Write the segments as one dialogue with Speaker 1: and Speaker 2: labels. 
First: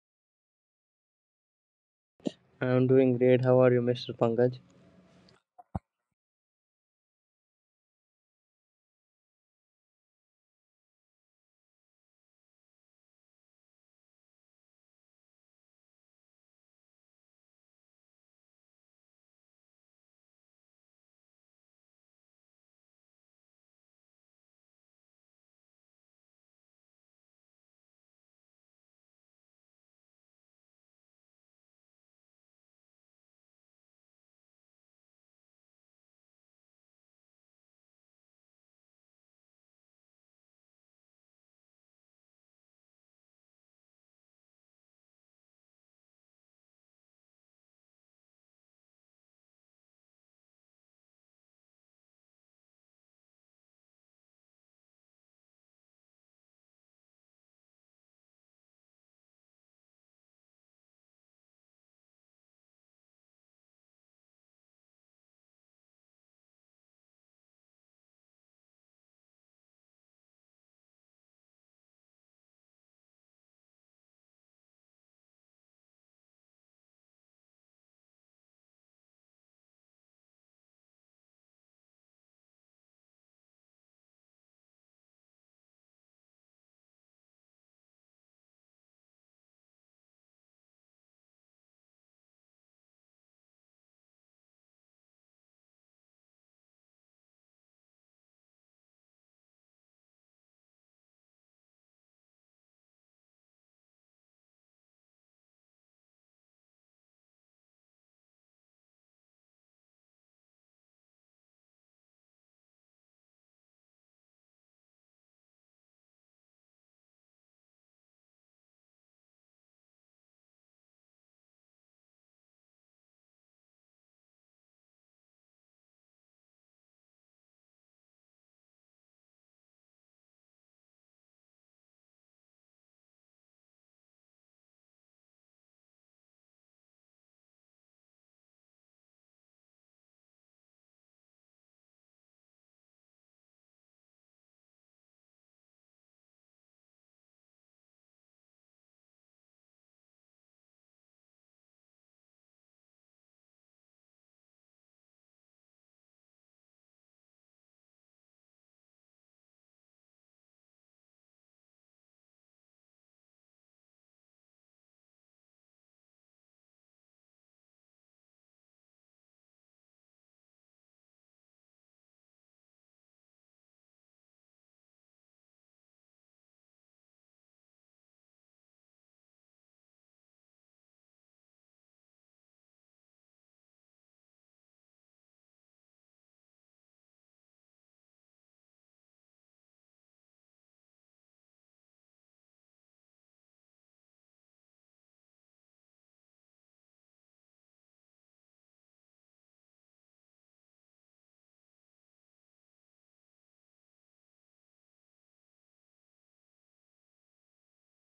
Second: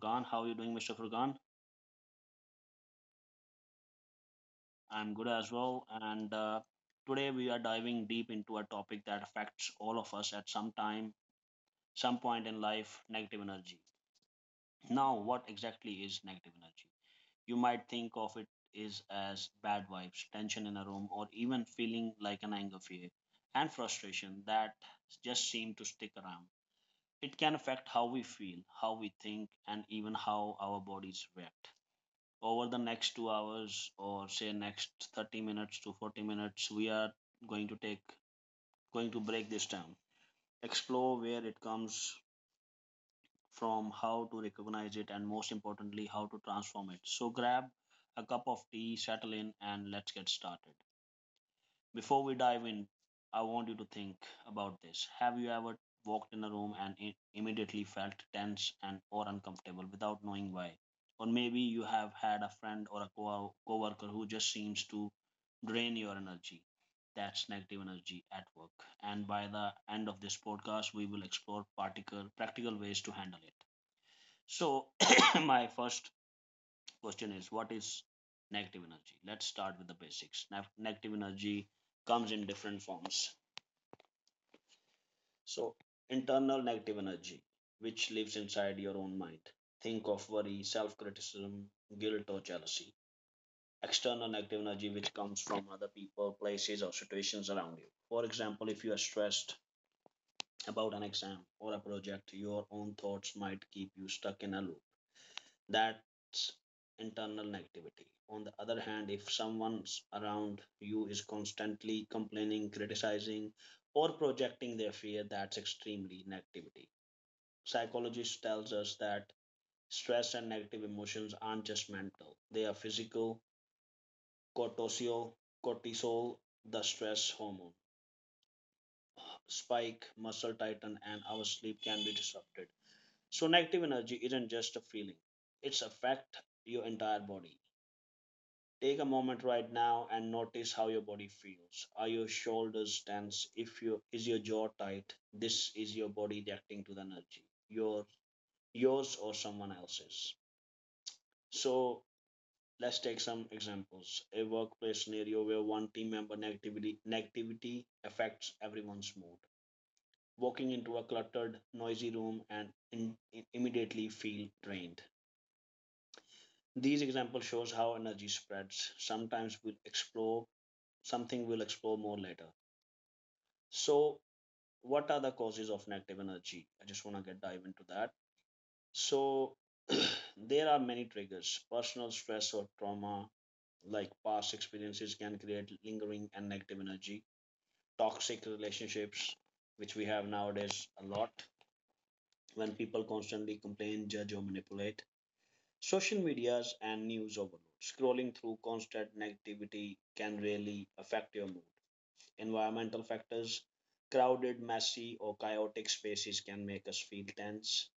Speaker 1: Furgan. How are you doing, Mr. Furgan?
Speaker 2: I'm doing great. How are you, Mr. Pankaj?
Speaker 1: I'm good as well. And today we are diving deep into a topic that affects all of us at some point in life: negative energy. Now, what exactly is negative energy? You might think of it is as bad vibes, tension in a room, or even feeling like an anger, fear, and frustration that just seem to stick around. It can affect how we feel, how we think, and even how our bodies react. Over the next two hours, or say next 30 minutes to 40 minutes, we are going to take going to break this down, explore where it comes from, how to recognize it, and most importantly how to transform it. So grab a cup of tea, settle in, and let's get started. Before we dive in, I want you to think about this. Have you ever walked in a room and immediately felt tense and or uncomfortable without knowing why? Or maybe you have had a friend or a coworker who just seems to drain your energy. That's negative energy at work, and by the end of this podcast we will explore particular practical ways to handle it. So, my first question is, what is negative energy? Let's start with the basics. Negative energy comes in different forms. So, internal negative energy, which lives inside your own mind. Think of worry, self criticism, guilt, or jealousy. External negative energy, which comes from other people, places, or situations around you. For example, if you are stressed about an exam or a project, your own thoughts might keep you stuck in a loop. That's internal negativity. On the other hand, if someone around you is constantly complaining, criticizing, or projecting their fear, that's extremely negativity. Psychologist tells us that stress and negative emotions aren't just mental; they are physical. Cortisol, cortisol, the stress hormone, spike, muscle tighten, and our sleep can be disrupted. So negative energy isn't just a feeling; it's affect your entire body. Take a moment right now and notice how your body feels. Are your shoulders tense? If you Is your jaw tight? This is your body reacting to the energy. Your Yours or someone else's. So let's take some examples. A workplace scenario where one team member negativity affects everyone's mood. Walking into a cluttered, noisy room and immediately feel drained. These examples shows how energy spreads. Sometimes we'll explore Something we'll explore more later. So, what are the causes of negative energy? I just want to get dive into that. So, there are many triggers. Personal stress or trauma, like past experiences, can create lingering and negative energy. Toxic relationships, which we have nowadays a lot, when people constantly complain, judge, or manipulate. Social medias and news overload. Scrolling through constant negativity can really affect your mood. Environmental factors: crowded, messy, or chaotic spaces can make us feel tense.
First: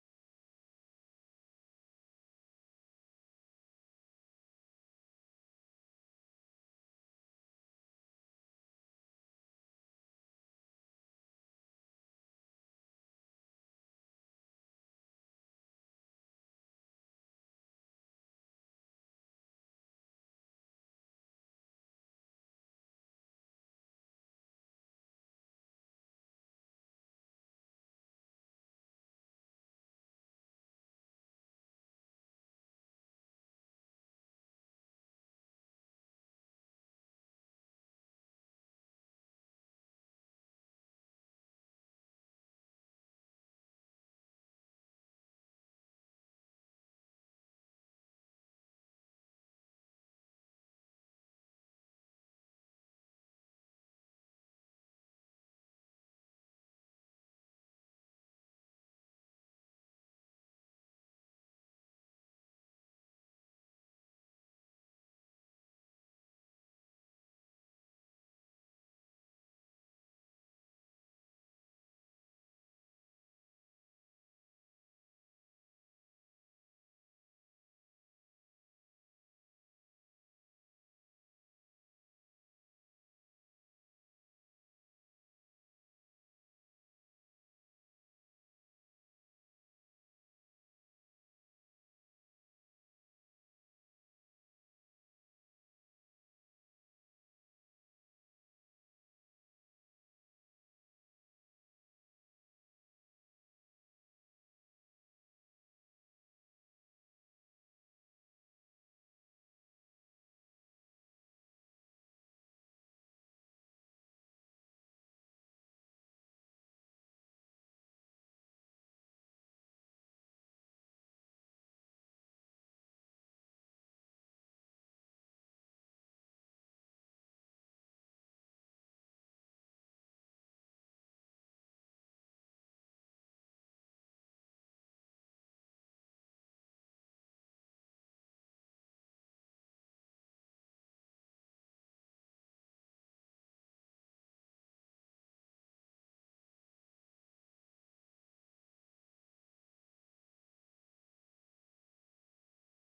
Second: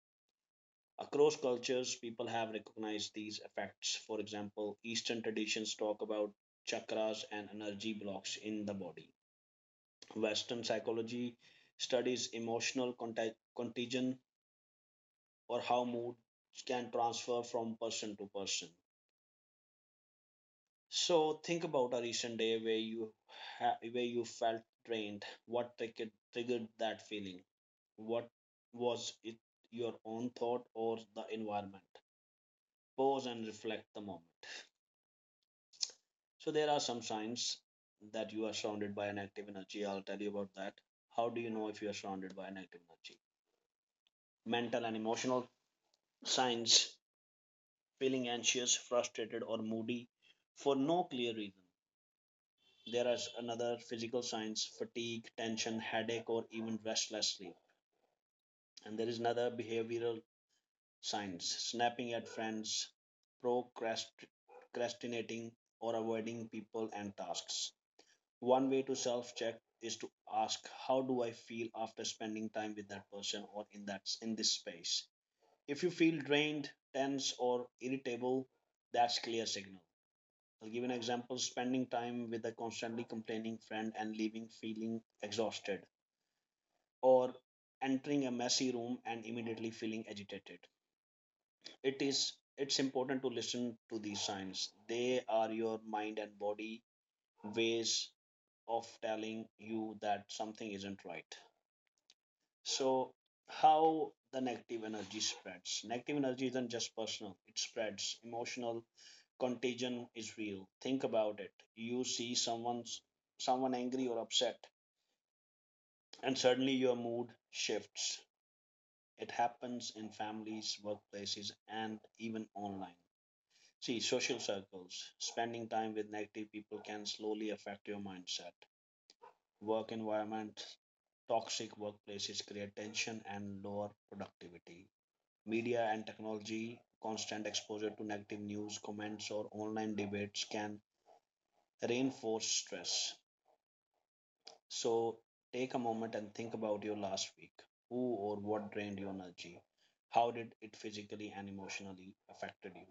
Speaker 1: Across cultures, people have recognized these effects. For example, Eastern traditions talk about chakras and energy blocks in the body. Western psychology studies emotional contagion, or how moods can transfer from person to person. So think about a recent day where where you felt drained. What triggered that feeling? What was it? Your own thought or the environment? Pause and reflect the moment. So there are some signs that you are surrounded by an active energy. I'll tell you about that. How do you know if you are surrounded by an active energy? Mental and emotional signs: feeling anxious, frustrated, or moody for no clear reason. There is another physical signs: fatigue, tension, headache, or even restless sleep. And there is another behavioral signs: snapping at friends, procrastinating, or avoiding people and tasks. One way to self check is to ask, how do I feel after spending time with that person or in this space? If you feel drained, tense, or irritable, that's clear signal. I'll give an example: spending time with a constantly complaining friend and leaving feeling exhausted, or entering a messy room and immediately feeling agitated. It's important to listen to these signs. They are your mind and body ways of telling you that something isn't right. So, how the negative energy spreads? Negative energy isn't just personal, it spreads. Emotional contagion is real. Think about it. You see someone angry or upset, and suddenly your mood shifts. It happens in families, workplaces, and even online. See, social circles: spending time with negative people can slowly affect your mindset. Work environment: toxic workplaces create tension and lower productivity. Media and technology: constant exposure to negative news, comments, or online debates can reinforce stress. So, take a moment and think about your last week. Who or what drained your energy? How did it physically and emotionally affected you?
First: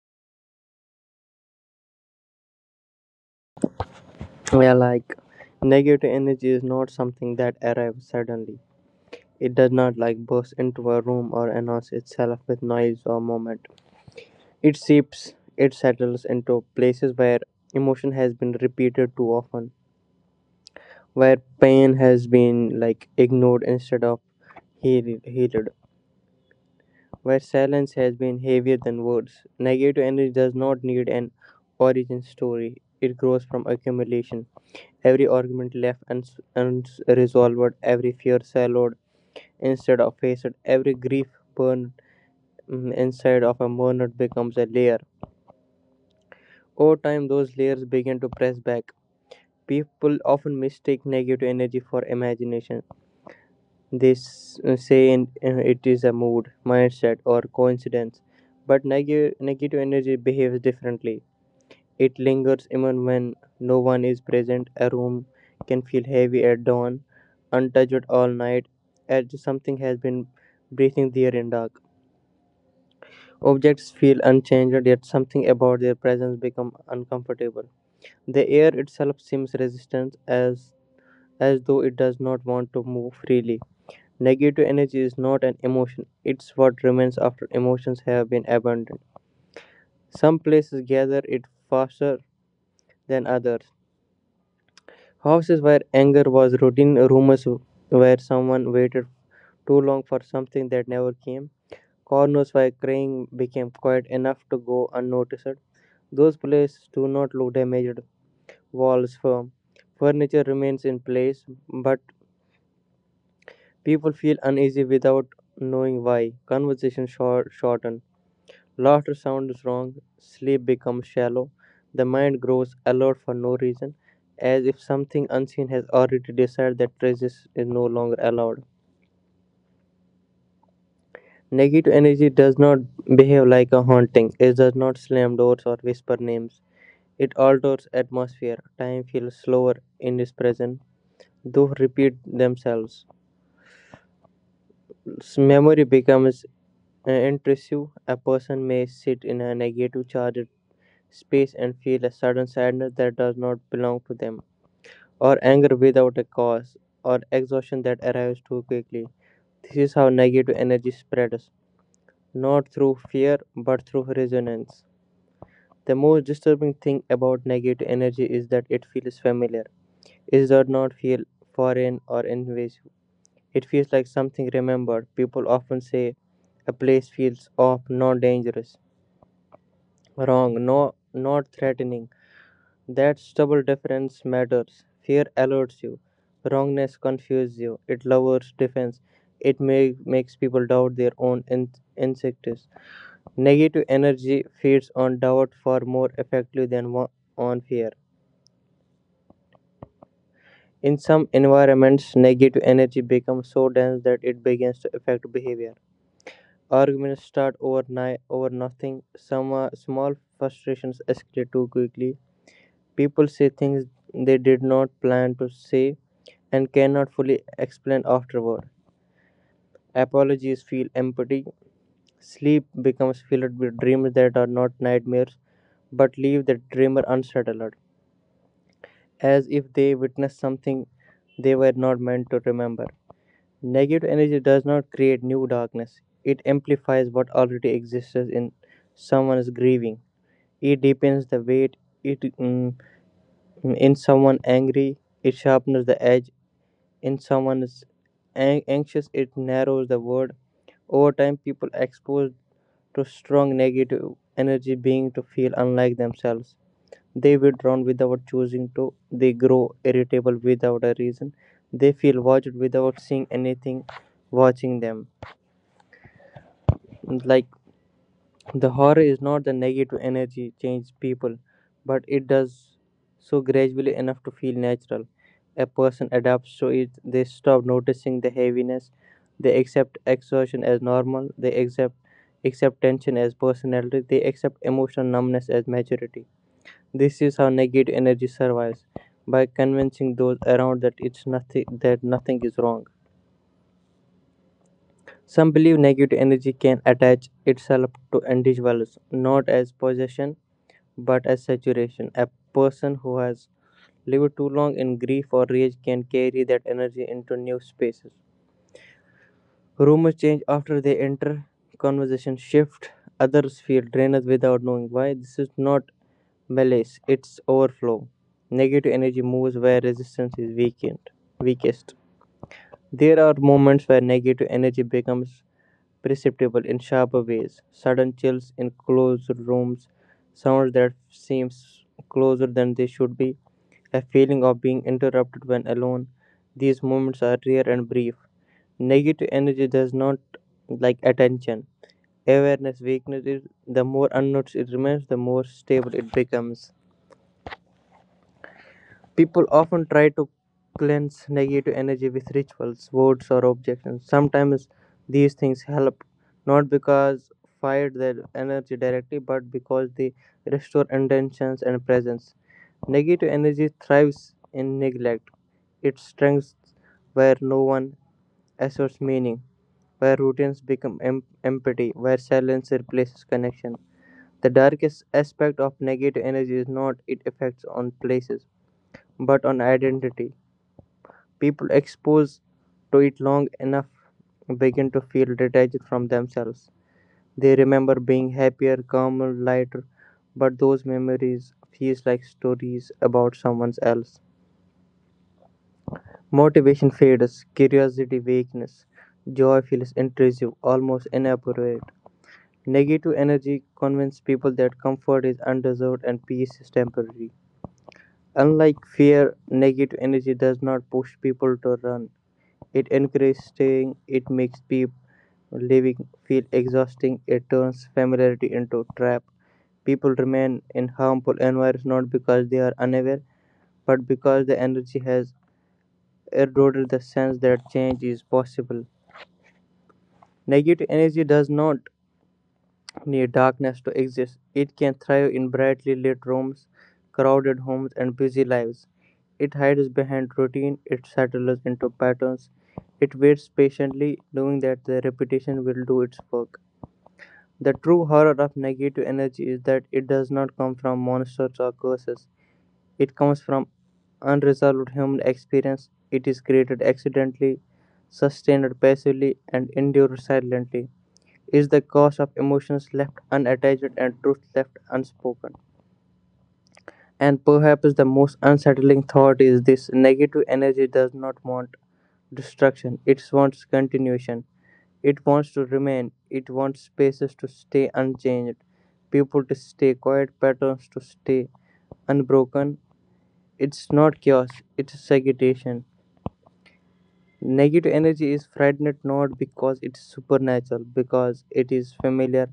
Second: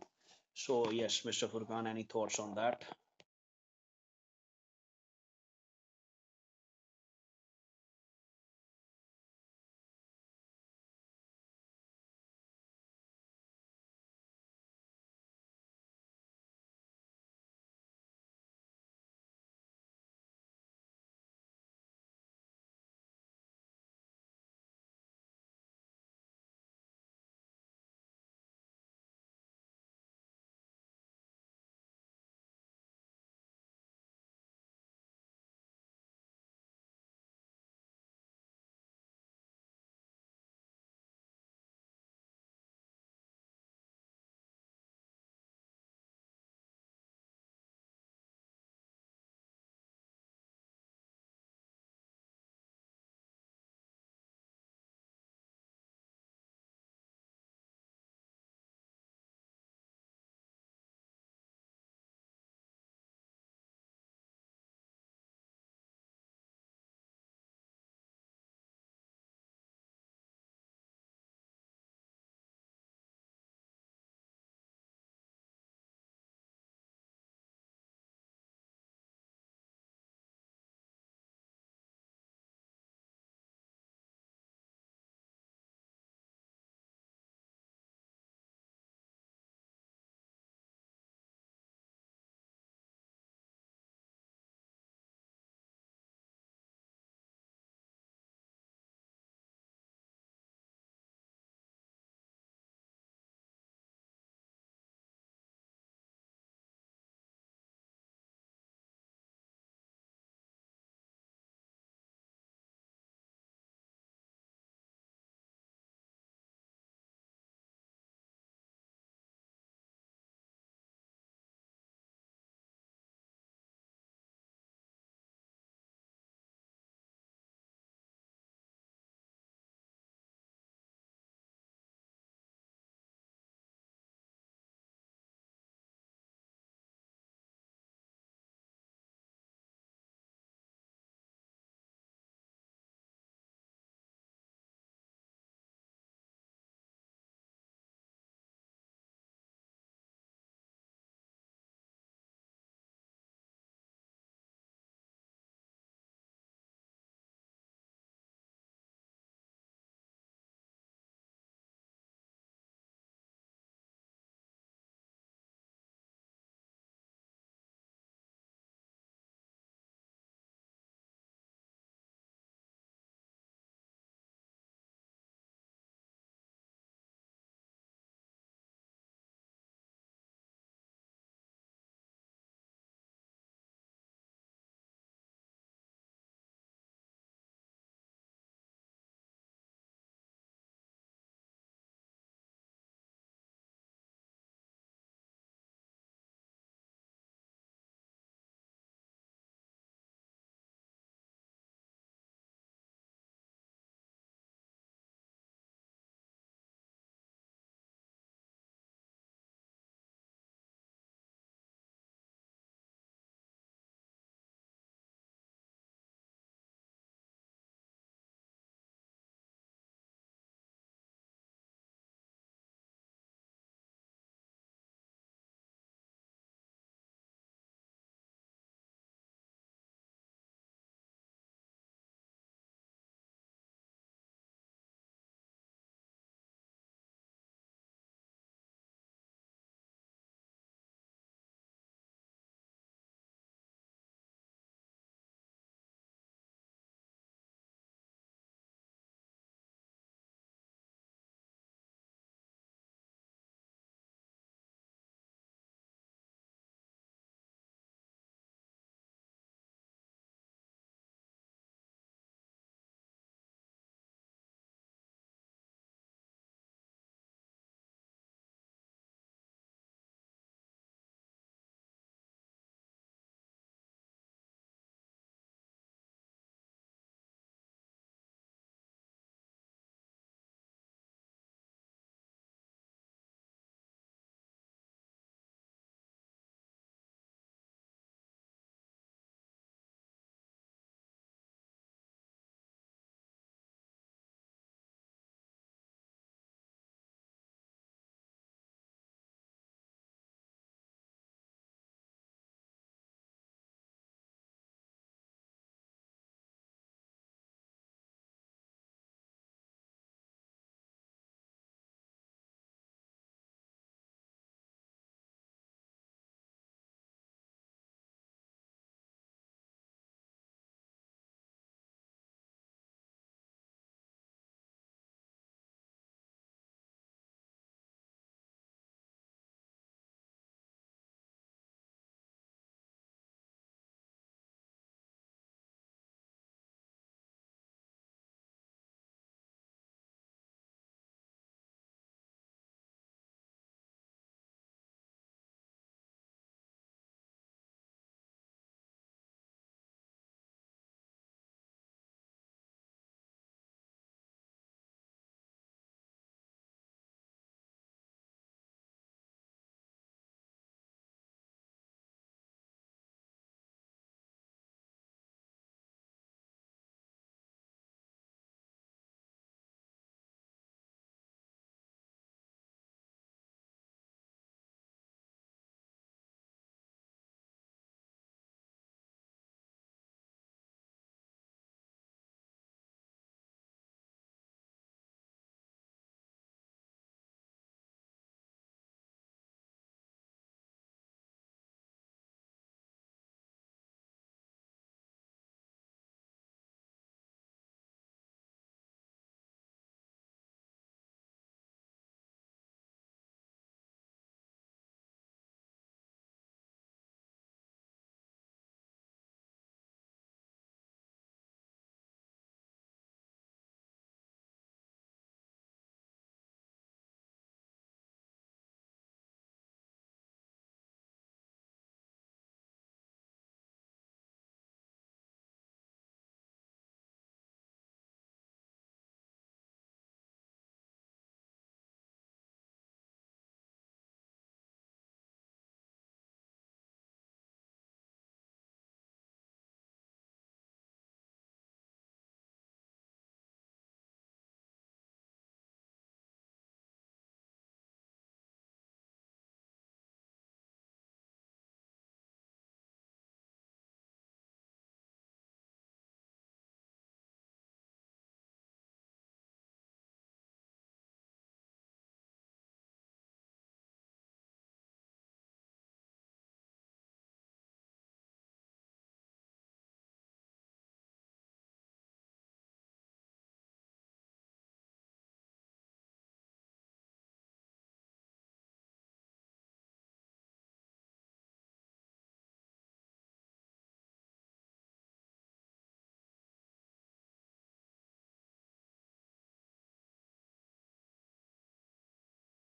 Speaker 1: So, yes, Mr. Furkan, any thoughts on that?
Speaker 2: Yeah, negative energy is not something that arrives suddenly. It does not burst into a room or announce itself with noise or movement. It seeps, it settles into places where emotion has been repeated too often, where pain has been ignored instead of healed, where silence has been heavier than words. Negative energy does not need an origin story. It grows from accumulation. Every argument left unresolved, every fear swallowed instead of faced, every grief burned inside of a mourner becomes a layer. Over time, those layers begin to press back. People often mistake negative energy for imagination. They say in it is a mood, mindset, or coincidence, but negative energy behaves differently. It lingers even when no one is present. A room can feel heavy at dawn, untouched all night, as if something has been breathing there in dark. Objects feel unchanged, yet something about their presence becomes uncomfortable. The air itself seems resistant, as though it does not want to move freely. Negative energy is not an emotion; it's what remains after emotions have been abandoned. Some places gather it faster than others. Houses where anger was routine, rooms where someone waited too long for something that never came, corners where crying became quiet enough to go unnoticed. Those places do not look damaged, walls firm. Furniture remains in place, but people feel uneasy without knowing why. Conversation shorten. Laughter sounds wrong, sleep becomes shallow, the mind grows alert for no reason, as if something unseen has already decided that presence is no longer allowed. Negative energy does not behave like a haunting, it does not slam doors or whisper names. It alters atmosphere, time feels slower in its presence, though repeat themselves. Memory becomes intrusive, a person may sit in a negative charged space and feel a sudden sadness that does not belong to them, or anger without a cause, or exhaustion that arrives too quickly. This is how negative energy spreads, not through fear but through resonance. The most disturbing thing about negative energy is that it feels familiar. It does not feel foreign or invasive. It feels like something remembered. People often say a place feels off, not dangerous, wrong, no, not threatening. That stubble difference matters. Fear alerts you. Wrongness confuses you. It lowers defense. It makes people doubt their own instincts. Negative energy feeds on doubt far more effectively than on fear. In some environments, negative energy becomes so dense that it begins to affect behavior. Arguments start over, over nothing. Some small frustrations escalate too quickly. People say things they did not plan to say and cannot fully explain afterward. Apologies feel empty. Sleep becomes filled with dreams that are not nightmares but leave the dreamer unsettled, as if they witnessed something they were not meant to remember. Negative energy does not create new darkness, it amplifies what already exists in someone's grieving. It deepens the weight it mm, in someone angry, it sharpens the edge. In someone is anxious, it narrows the word. Over time, people exposed to strong negative energy being to feel unlike themselves. They withdrawn without choosing to. They grow irritable without a reason. They feel watched without seeing anything watching them. Like The horror is not the negative energy changes people, but it does so gradually enough to feel natural. A person adapts to it, they stop noticing the heaviness, they accept exhaustion as normal, they accept tension as personality, they accept emotional numbness as maturity. This is how negative energy survives by convincing those around that it's nothing that nothing is wrong. Some believe negative energy can attach itself to individuals, not as possession but as saturation. A person who has lived too long in grief or rage can carry that energy into new spaces. Rumors change after they enter, conversation shift, others feel drained without knowing why. This is not malaise, it's overflow. Negative energy moves where resistance is weakest. There are moments where negative energy becomes perceptible in sharper ways. Sudden chills in closed rooms, sounds that seems closer than they should be, a feeling of being interrupted when alone. These moments are rare and brief. Negative energy does not like attention. Awareness weakness is the more unnoticed it remains, the more stable it becomes. People often try to cleanse negative energy with rituals, words, or objections. Sometimes these things help, not because fire their energy directly, but because they restore intentions and presence. Negative energy thrives in neglect. It strengthens where no one asserts meaning, where routines become empty, where silence replaces connection. The darkest aspect of negative energy is not its effects on places but on identity. People exposed to it long enough begin to feel detached from themselves. They remember being happier, calmer, lighter, but those memories feels like stories about someone else. Motivation fades, curiosity weakness, joy feels intrusive, almost inappropriate. Negative energy convinces people that comfort is undeserved and peace is temporary. Unlike fear, negative energy does not push people to run. It encouraging, it makes people living feel exhausting, it turns familiarity into a trap. People remain in harmful environments not because they are unaware, but because the energy has eroded the sense that change is possible. Negative energy does not need darkness to exist. It can thrive in brightly lit rooms, crowded homes, and busy lives. It hides behind routine, it settles into patterns, it waits patiently, knowing that the repetition will do its work. The true horror of negative energy is that it does not come from monsters or curses. It comes from unresolved human experience. It is created accidentally, sustained passively, and endured silently. It is the cause of emotions left unattached and truth left unspoken. And perhaps the most unsettling thought is this: negative energy does not want destruction, it wants continuation. It wants to remain, it wants spaces to stay unchanged, people to stay, quiet patterns to stay unbroken. It's not chaos, it's agitation. Negative energy is frightened not because it's supernatural, because it is familiar.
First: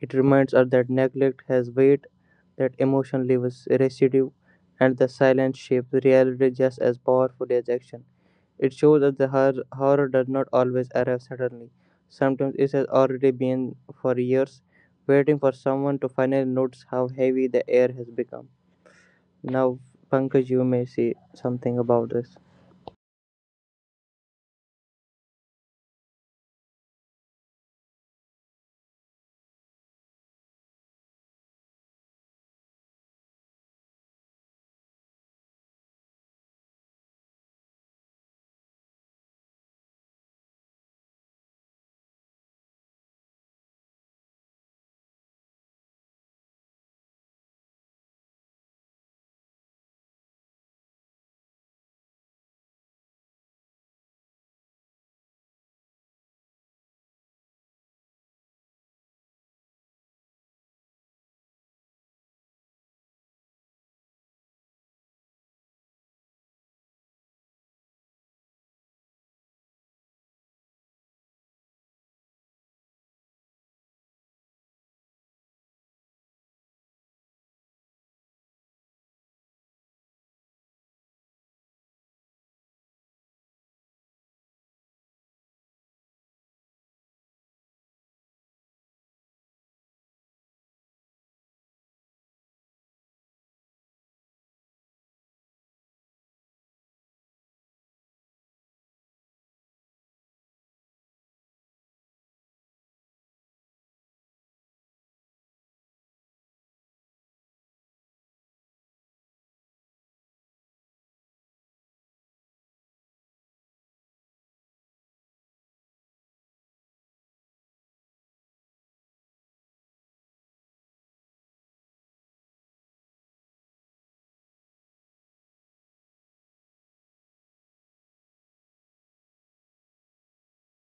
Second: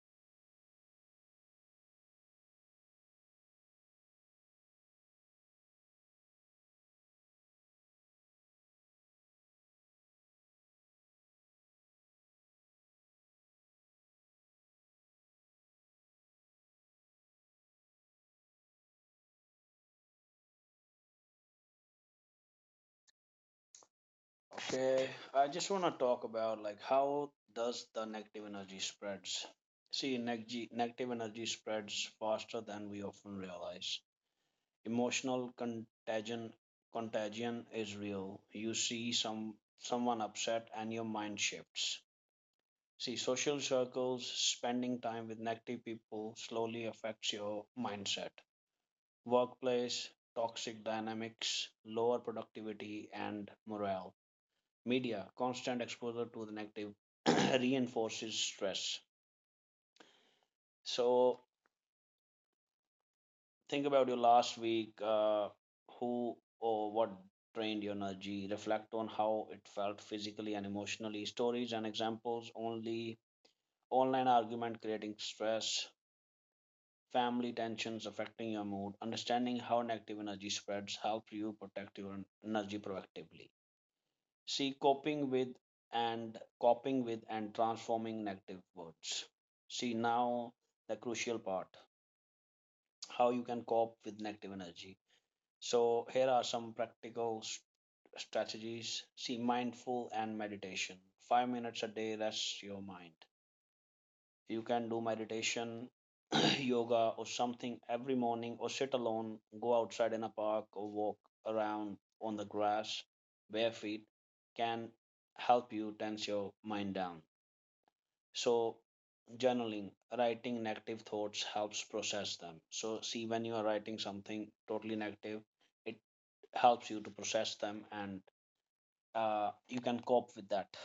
Speaker 2: It reminds us that neglect has weight, that emotion leaves residue, and the silence shapes reality just as powerfully as action. It shows us the horror does not always arrive suddenly. Sometimes it has already been for years, waiting for someone to finally notice how heavy the air has become. Now, Pankaj, you may say something about this.
Speaker 1: Okay, I just want to talk about like how does the negative energy spreads? See, negative energy spreads faster than we often realize. Emotional contagion is real. You see some someone upset and your mind shifts. See, social circles: spending time with negative people slowly affects your mindset. Workplace: toxic dynamics, lower productivity and morale. Media: constant exposure to the negative reinforces stress. So think about your last week, who or what drained your energy? Reflect on how it felt physically and emotionally. Stories and examples only: online argument creating stress, family tensions affecting your mood. Understanding how negative energy spreads help you protect your energy proactively. See, coping with and transforming negative words. See, now the crucial part: how you can cope with negative energy. So, here are some practical strategies. See, mindful and meditation. Five minutes a day rests your mind. You can do meditation, yoga, or something every morning, or sit alone, go outside in a park, or walk around on the grass bare feet. Can help you tense your mind down. So, journaling: writing negative thoughts helps process them. So, see, when you are writing something totally negative, it helps you to process them and you can cope with that.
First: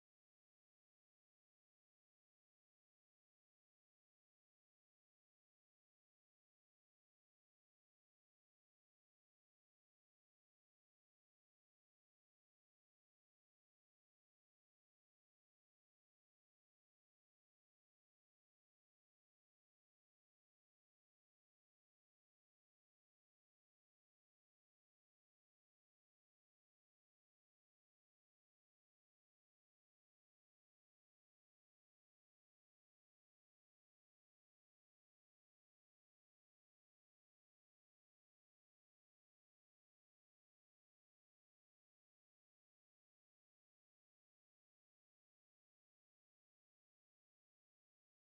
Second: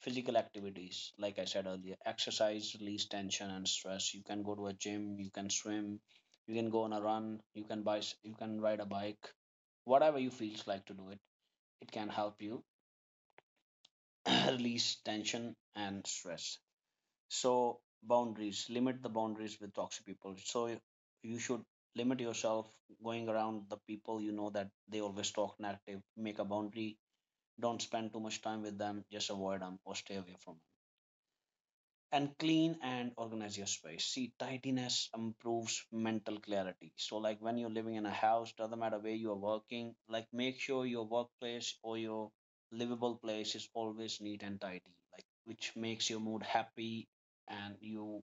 Speaker 1: Physical activities, like I said earlier, exercise release tension and stress. You can go to a gym, you can swim, you can go on a run, you can ride a bike, whatever you feels like to do it. It can help you release tension and stress. So, boundaries: limit the boundaries with toxic people. So you should limit yourself going around the people you know that they always talk negative. Make a boundary. Don't spend too much time with them, just avoid them or stay away from them. And clean and organize your space. See, tidiness improves mental clarity. So, like when you're living in a house, doesn't matter where you are working, like make sure your workplace or your livable place is always neat and tidy, like which makes your mood happy and you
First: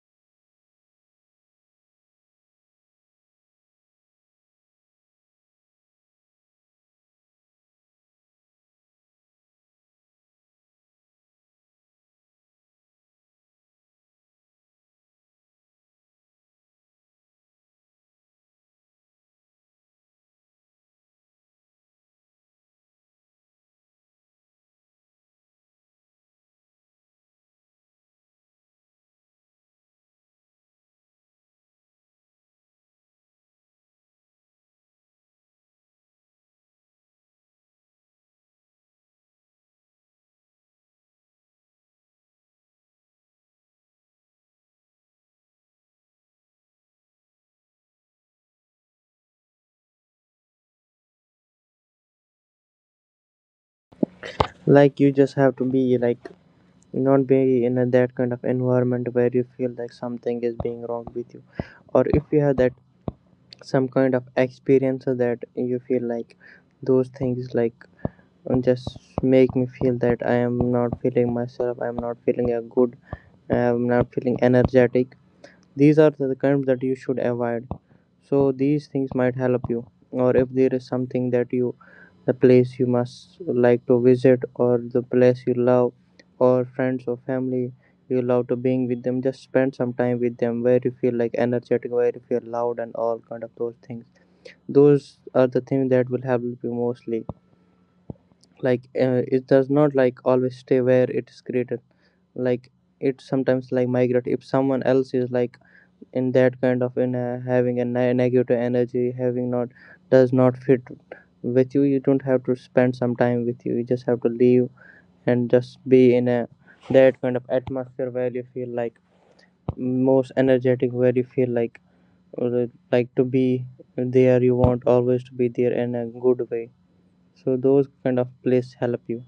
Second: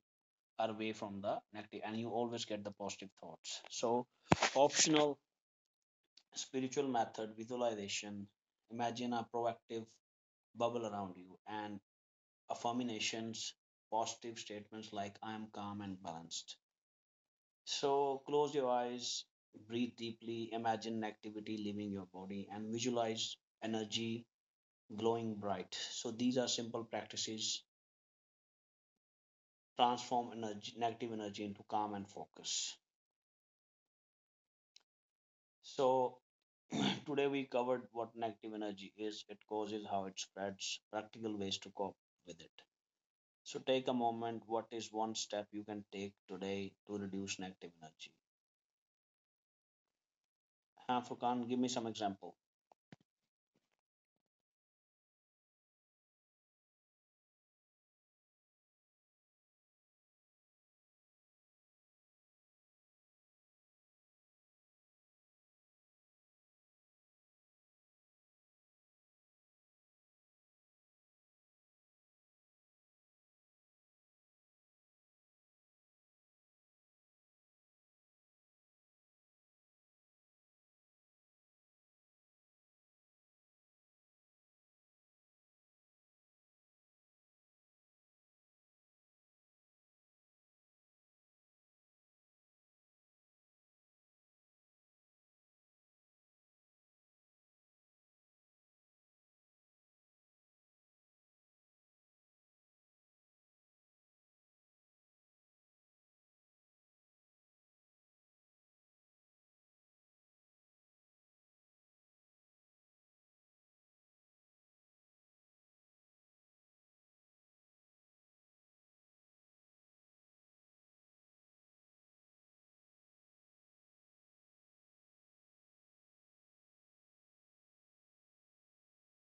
Speaker 1: are away from the negative and you always get the positive thoughts. So, optional spiritual method: visualization, imagine a proactive bubble around you, and affirmations, positive statements like I am calm and balanced. So close your eyes, breathe deeply, imagine activity leaving your body, and visualize energy glowing bright. So these are simple practices. Transform energy, negative energy, into calm and focus. So today we covered what negative energy is, it causes, how it spreads, practical ways to cope with it. So take a moment. What is one step you can take today to reduce negative energy? Furkan, give me some example.
Speaker 2: You just have to be not be in a, that kind of environment where you feel like something is being wrong with you, or if you have that some kind of experience that you feel those things and just make me feel that I am not feeling myself, I am not feeling a good, I am not feeling energetic. These are the kinds that you should avoid. So these things might help you. Or if there is something that you, the place you must like to visit, or the place you love, or friends or family you love to being with them, just spend some time with them where you feel like energetic, where you feel loud, and all kind of those things. Those are the things that will help you mostly it does not like always stay where it is created like it sometimes like migrate if someone else is in that kind of in a, having a negative energy having not does not fit with you, you don't have to spend some time with you, you just have to leave and just be in a that kind of atmosphere where you feel like most energetic, where you feel uh, like to be there, you want always to be there in a good way. So those kind of place help you.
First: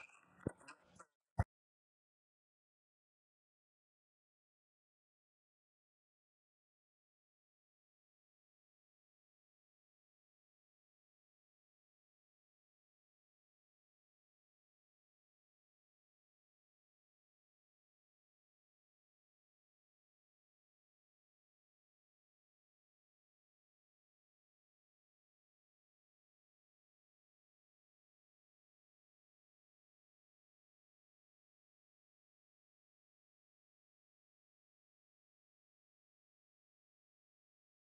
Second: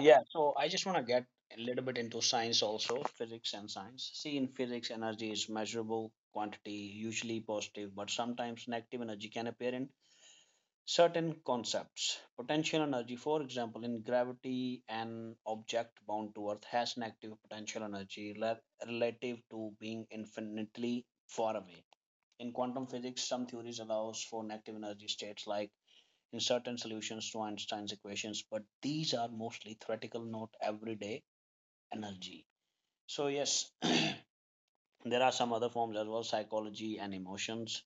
Speaker 1: Yeah, so I just want to get a little bit into science also, physics and science. See, in physics, energy is measurable quantity, usually positive, but sometimes negative energy can appear in certain concepts. Potential energy, for example, in gravity, an object bound to Earth has negative potential energy relative to being infinitely far away. In quantum physics, some theories allows for negative energy states like in certain solutions to Einstein's equations, but these are mostly theoretical, not everyday energy. So, yes, there are some other forms as well: psychology and emotions.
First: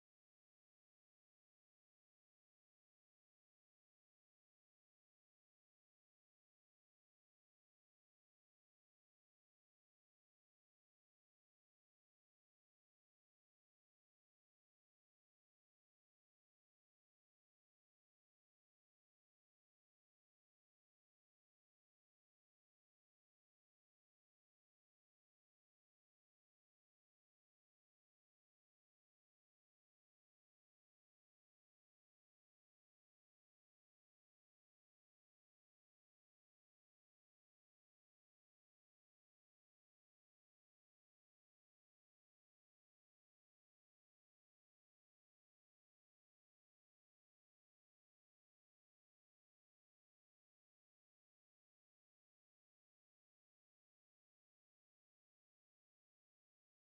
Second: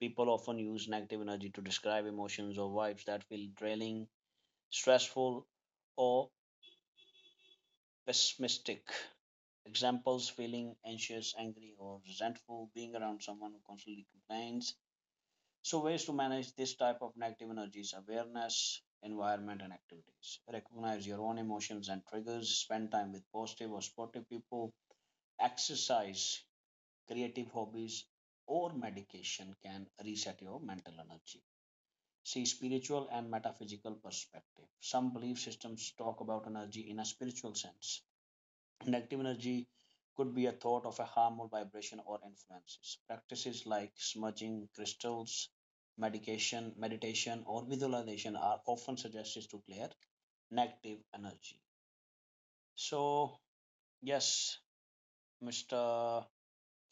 Speaker 1: People often use negative energy to describe emotions or vibes that feel draining, stressful, or pessimistic. Examples: feeling anxious, angry, or resentful, being around someone who constantly complains. So, ways to manage this type of negative energies: awareness, environment, and activities. Recognize your own emotions and triggers, spend time with positive or supportive people, exercise, creative hobbies, or medication can reset your mental energy. See, spiritual and metaphysical perspective. Some belief systems talk about energy in a spiritual sense. Negative energy could be a thought of a harmful vibration or influences. Practices like smudging crystals, medication, meditation, or visualization are often suggested to clear negative energy. So, yes, Mr.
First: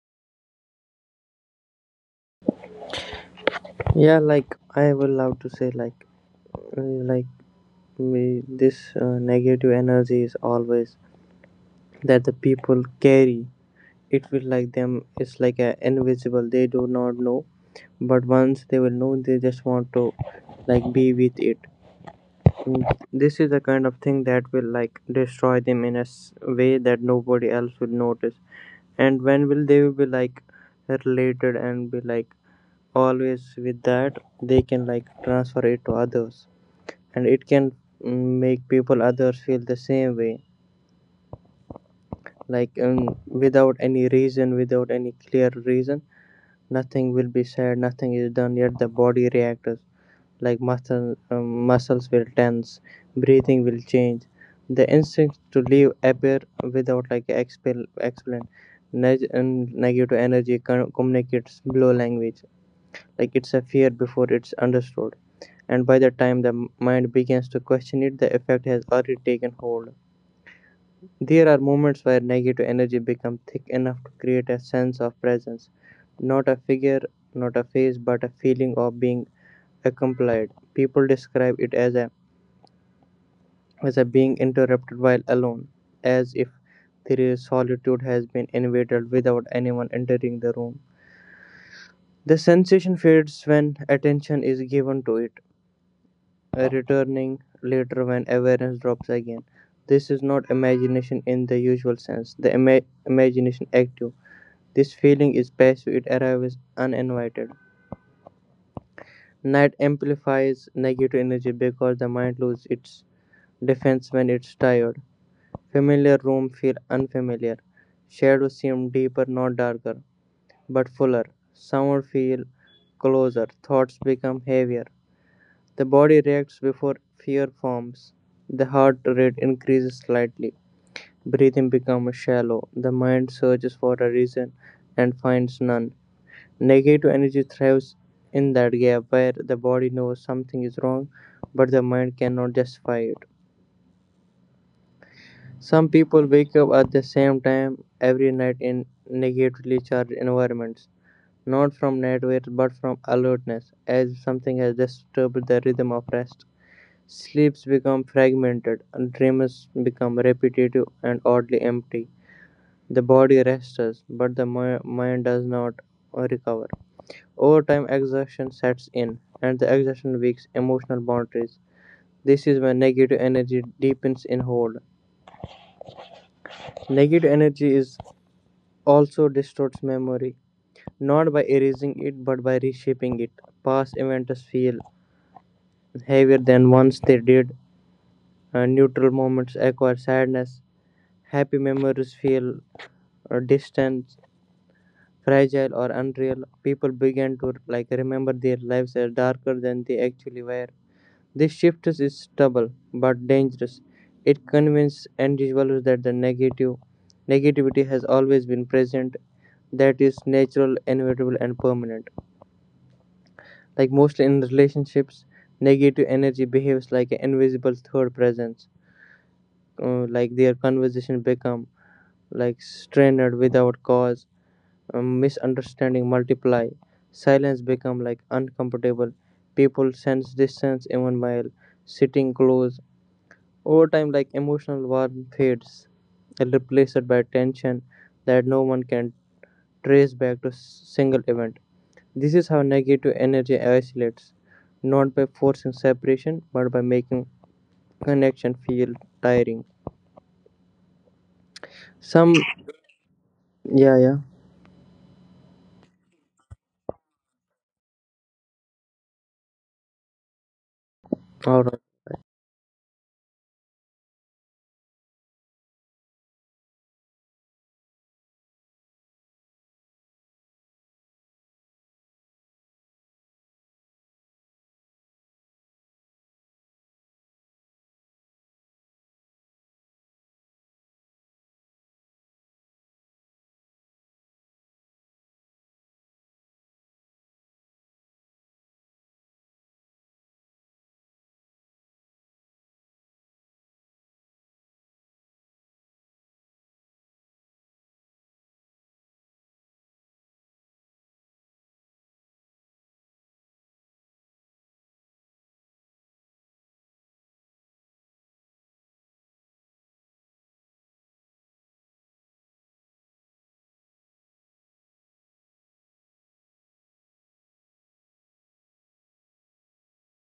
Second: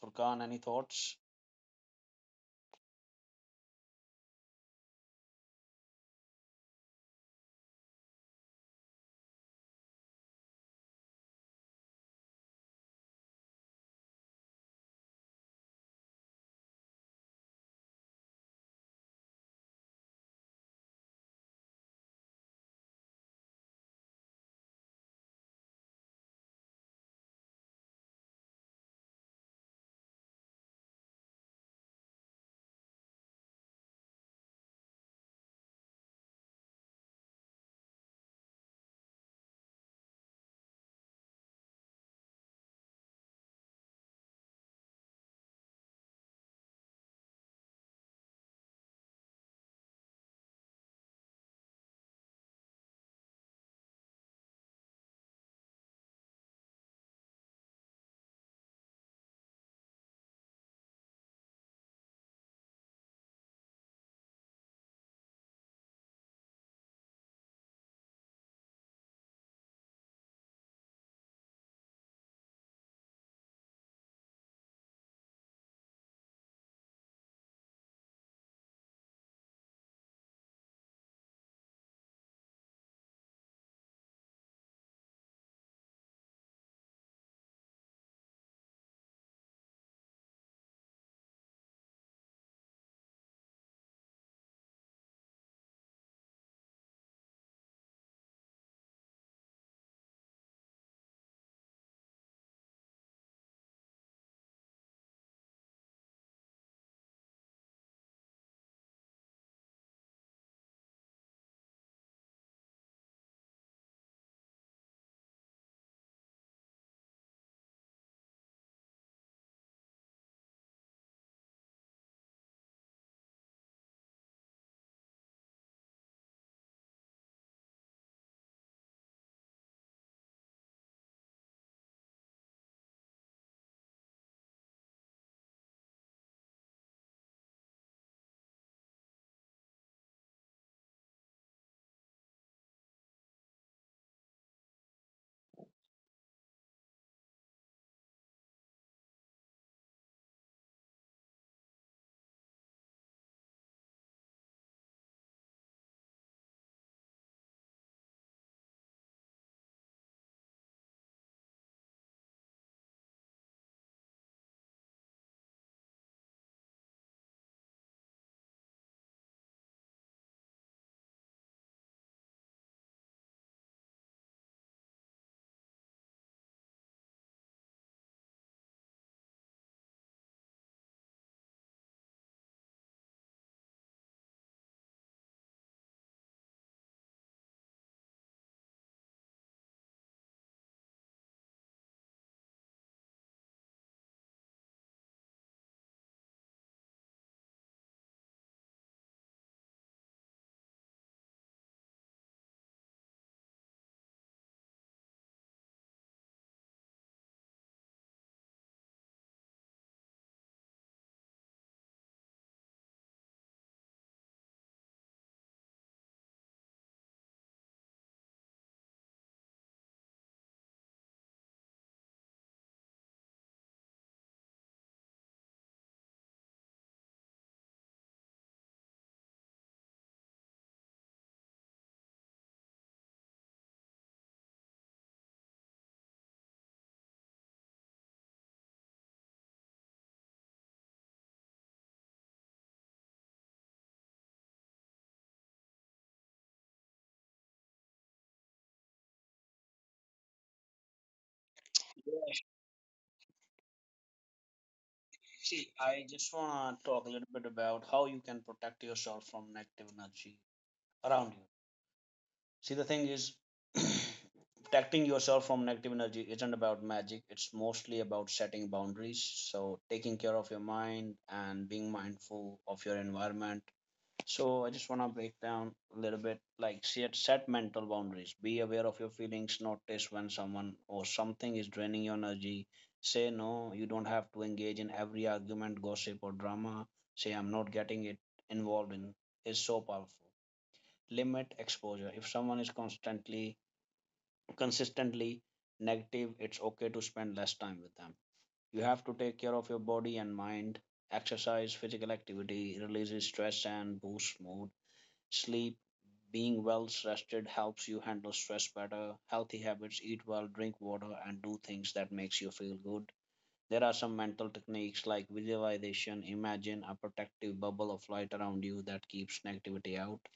Speaker 1: Furkan, any thoughts?
Speaker 2: Yeah, I would love to say uh, like me this negative energy is always that the people carry. It will like them, it's like a invisible, they do not know, but once they will know they just want to be with it. Mm, this is the kind of thing that will destroy them in a way that nobody else will notice. And when will they will be related and be always with that, they can transfer it to others, and it can make people others feel the same way, like um, without any reason, without any clear reason. Nothing will be said, nothing is done, yet the body reacts muscles will tense, breathing will change, the instinct to leave appear without expel explain. Neg- and negative energy communicates below language, it's a fear before it's understood, and by the time the mind begins to question it, the effect has already taken hold. There are moments where negative energy becomes thick enough to create a sense of presence. Not a figure, not a face, but a feeling of being accompanied. People describe it as a being interrupted while alone, as if their solitude has been invaded without anyone entering the room. The sensation fades when attention is given to it, returning later when awareness drops again. This is not imagination in the usual sense, imagination active. This feeling is passive, it arrives uninvited. Night amplifies negative energy because the mind loses its defense when it's tired. Familiar room feel unfamiliar. Shadows seem deeper, not darker, but fuller. Sound feel closer. Thoughts become heavier. The body reacts before fear forms. The heart rate increases slightly. Breathing becomes shallow. The mind searches for a reason and finds none. Negative energy thrives in that gap where the body knows something is wrong but the mind cannot justify it. Some people wake up at the same time every night in negatively charged environments, not from nightmares but from alertness, as if something has disturbed the rhythm of rest. Sleeps become fragmented, and dreams become repetitive and oddly empty. The body rests, but the mind does not recover. Over time, exhaustion sets in, and the exhaustion weakens emotional boundaries. This is when negative energy deepens in hold. Negative energy is also distorts memory, not by erasing it but by reshaping it. Past events feel heavier than once they did. Neutral moments acquire sadness. Happy memories feel distant, fragile, or unreal. People begin to like remember their lives as darker than they actually were. This shift is stubborn but dangerous. It convinces individuals that the negative negativity has always been present, that is natural, inevitable, and permanent. Like mostly in relationships, negative energy behaves like an invisible third presence. Like their conversation become like strained without cause, misunderstanding multiply, silence become like uncomfortable. People sense distance even while sitting close. Over time, like emotional warmth fades and replaced by tension that no one can trace back to a single event. This is how negative energy isolates, not by forcing separation, but by making connection feel tiring. Some,
Speaker 1: Yeah,
Speaker 2: yeah, yeah,
Speaker 1: see, I just want to talk a little bit about how you can protect yourself from negative energy around you.
Speaker 2: all right,
Speaker 1: See, the thing is, protecting yourself from negative energy isn't about magic, it's mostly about setting boundaries. So, taking care of your mind and being mindful of your environment. So, I just want to break down a little bit like, set mental boundaries, be aware of your feelings, notice when someone or something is draining your energy. Say no, you don't have to engage in every argument, gossip, or drama. Say, I'm not getting it involved in is so powerful. Limit exposure: if someone is constantly consistently negative, it's okay to spend less time with them. You have to take care of your body and mind. Exercise: physical activity releases stress and boosts mood. Sleep: being well rested helps you handle stress better. Healthy habits: eat well, drink water, and do things that makes you feel good. There are some mental techniques like visualization: imagine a protective bubble of light around you that keeps negativity out.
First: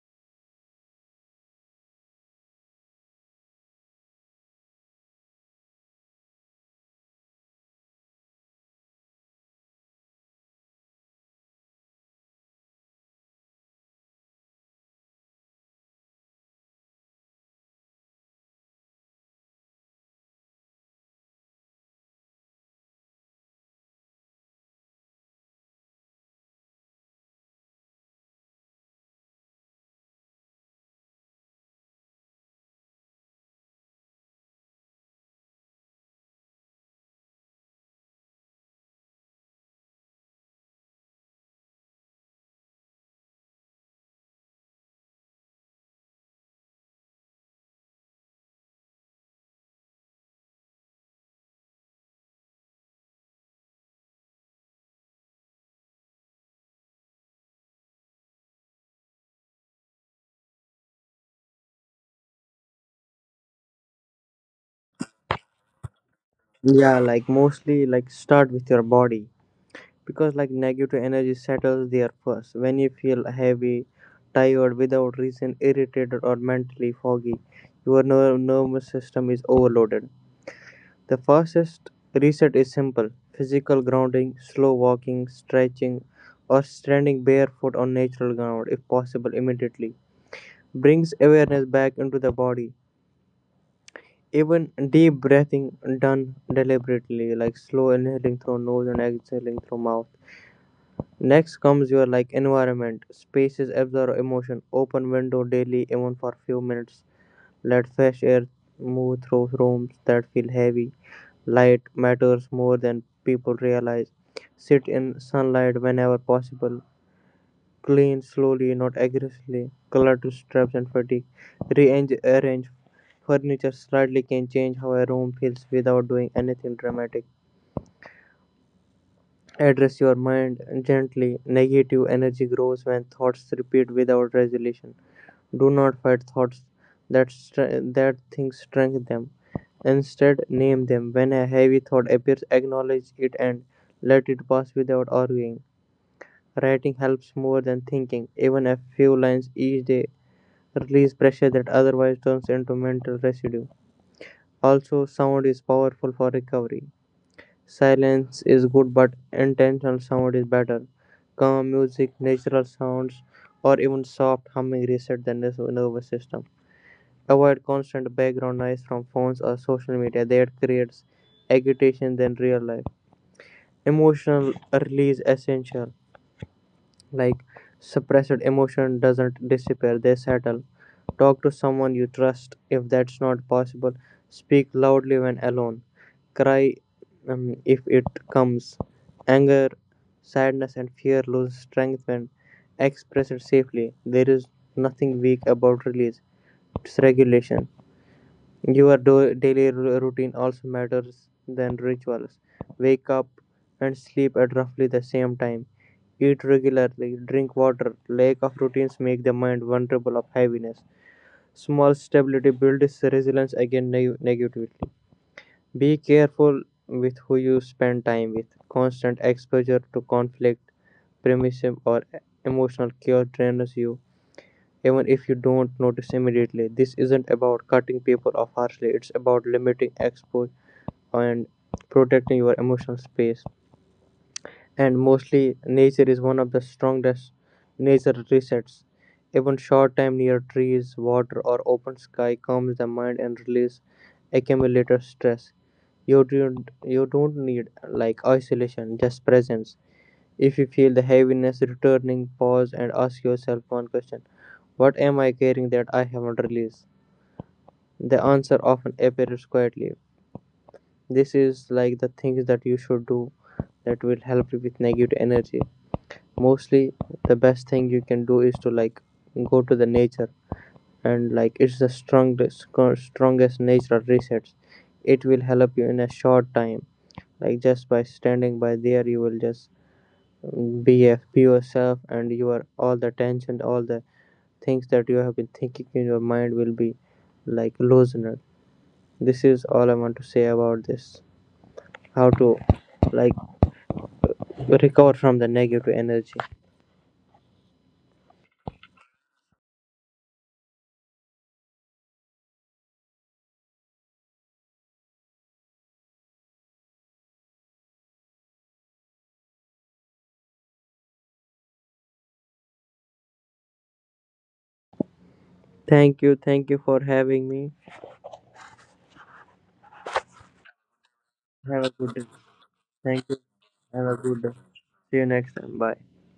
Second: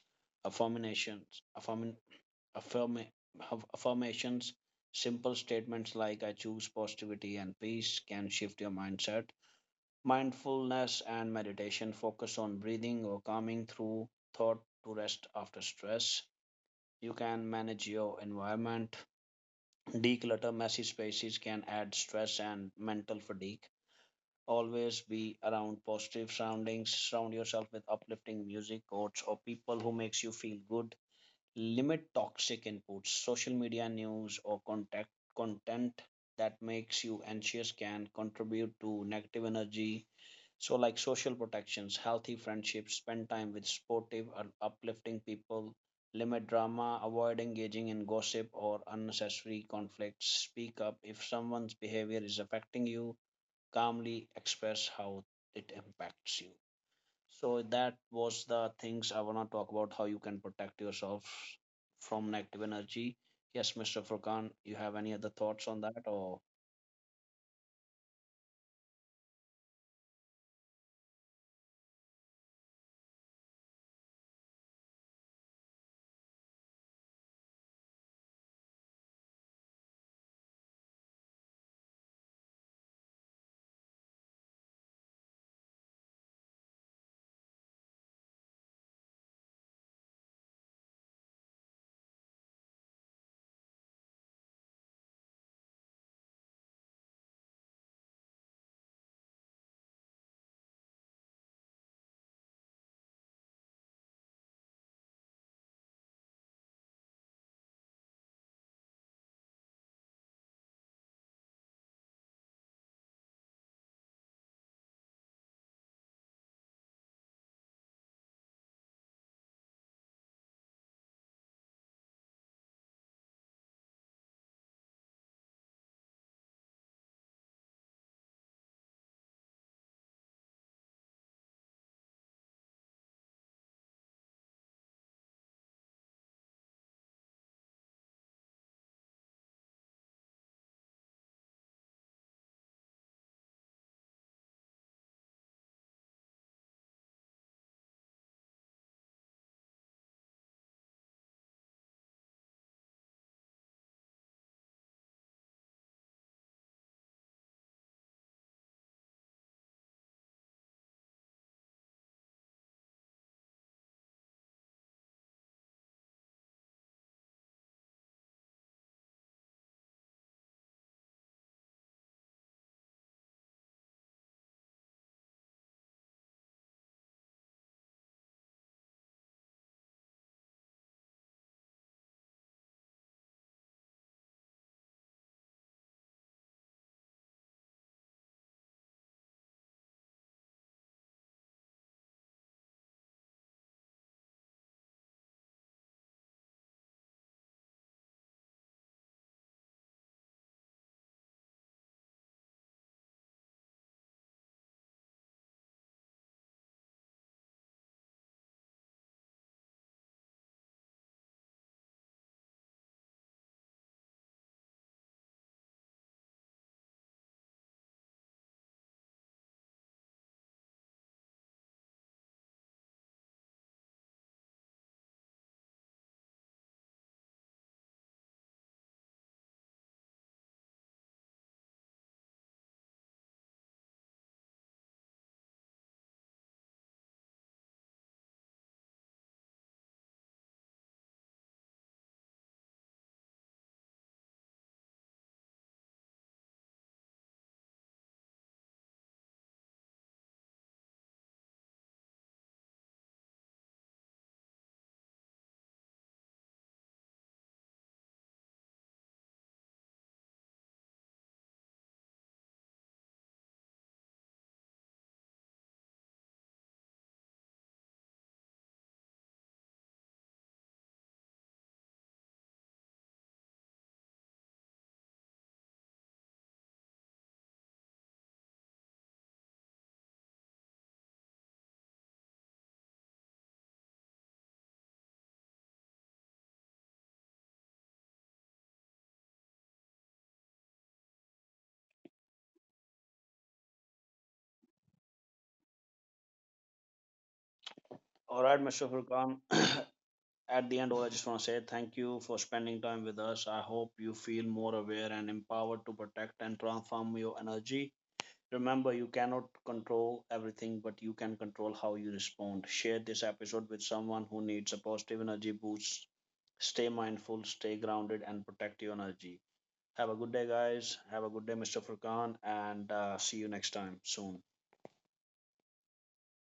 Speaker 1: Affirmations: Affirm- affirmations, simple statements like I choose positivity and peace can shift your mindset. Mindfulness and meditation: focus on breathing or calming through thought to rest after stress. You can manage your environment. Declutter: messy spaces can add stress and mental fatigue. Always be around positive surroundings. Surround yourself with uplifting music, quotes, or people who makes you feel good. Limit toxic inputs: social media news or contact content that makes you anxious can contribute to negative energy. So, like social protections: healthy friendships, spend time with supportive and uplifting people, limit drama, avoid engaging in gossip or unnecessary conflicts, speak up if someone's behavior is affecting you, calmly express how it impacts you. So that was the things I wanna talk about how you can protect yourself from negative energy. Yes, Mr. Furkan, you have any other thoughts on that or?
Speaker 2: yeah, like mostly like start with your body because like negative energy settles there first. When you feel heavy, tired, without reason, irritated, or mentally foggy, your nervous system is overloaded. The fastest reset is simple physical grounding, slow walking, stretching, or standing barefoot on natural ground if possible immediately. Brings awareness back into the body. Even deep breathing done deliberately, like slow inhaling through nose and exhaling through mouth. Next comes your like environment, spaces absorb emotion, open window daily even for few minutes. Let fresh air move through rooms that feel heavy. Light matters more than people realize. Sit in sunlight whenever possible. Clean slowly, not aggressively. Clutter traps and fatigue. Rearrange Arrange furniture slightly can change how a room feels without doing anything dramatic. Address your mind gently. Negative energy grows when thoughts repeat without resolution. Do not fight thoughts that, that things strength them. Instead, name them. When a heavy thought appears, acknowledge it and let it pass without arguing. Writing helps more than thinking. Even a few lines each day release pressure that otherwise turns into mental residue. Also, sound is powerful for recovery. Silence is good, but intentional sound is better. Calm music, natural sounds, or even soft humming reset the nervous system. Avoid constant background noise from phones or social media that creates agitation than real life. Emotional release essential. Like suppressed emotion doesn't disappear, they settle. Talk to someone you trust if that's not possible. Speak loudly when alone. Cry if it comes. Anger, sadness, and fear lose strength when expressed safely. There is nothing weak about release, it's regulation. Your daily routine also matters than rituals. Wake up and sleep at roughly the same time. Eat regularly, drink water. Lack of routines make the mind vulnerable of heaviness. Small stability builds resilience against negativity. Be careful with who you spend time with. Constant exposure to conflict, premium, or emotional chaos drains you even if you don't notice immediately. This isn't about cutting people off harshly, it's about limiting exposure and protecting your emotional space. And mostly, nature is one of the strongest nature resets. Even short time near trees, water, or open sky calms the mind and release accumulated stress. You don't need like isolation, just presence. If you feel the heaviness returning, pause and ask yourself one question. What am I carrying that I haven't released? The answer often appears quietly. This is like the things that you should do that will help you with negative energy. Mostly, the best thing you can do is to like go to the nature and like it's the strongest natural resets. It will help you in a short time. Like just by standing by there, you will just be a, be yourself, and your all the tension, all the things that you have been thinking in your mind will be like loosened. This is all I want to say about this, how to like recover from the negative energy.
Speaker 1: All right, Mr. Furkan. At the end, I just want to say thank you for spending time with us. I hope you feel more aware and empowered to protect and transform your energy. Remember, you cannot control everything, but you can control how you respond. Share this episode with someone who needs a positive energy boost.
Speaker 2: Thank you
Speaker 1: Stay
Speaker 2: for
Speaker 1: mindful,
Speaker 2: having
Speaker 1: stay
Speaker 2: me.
Speaker 1: grounded, and protect your energy. Have a good day, guys. Have a good day, Mr.
Speaker 2: Have a good day.
Speaker 1: Furkan, and
Speaker 2: Thank
Speaker 1: see
Speaker 2: you.
Speaker 1: you next time
Speaker 2: Have a
Speaker 1: soon.
Speaker 2: good day. See you next time. Bye.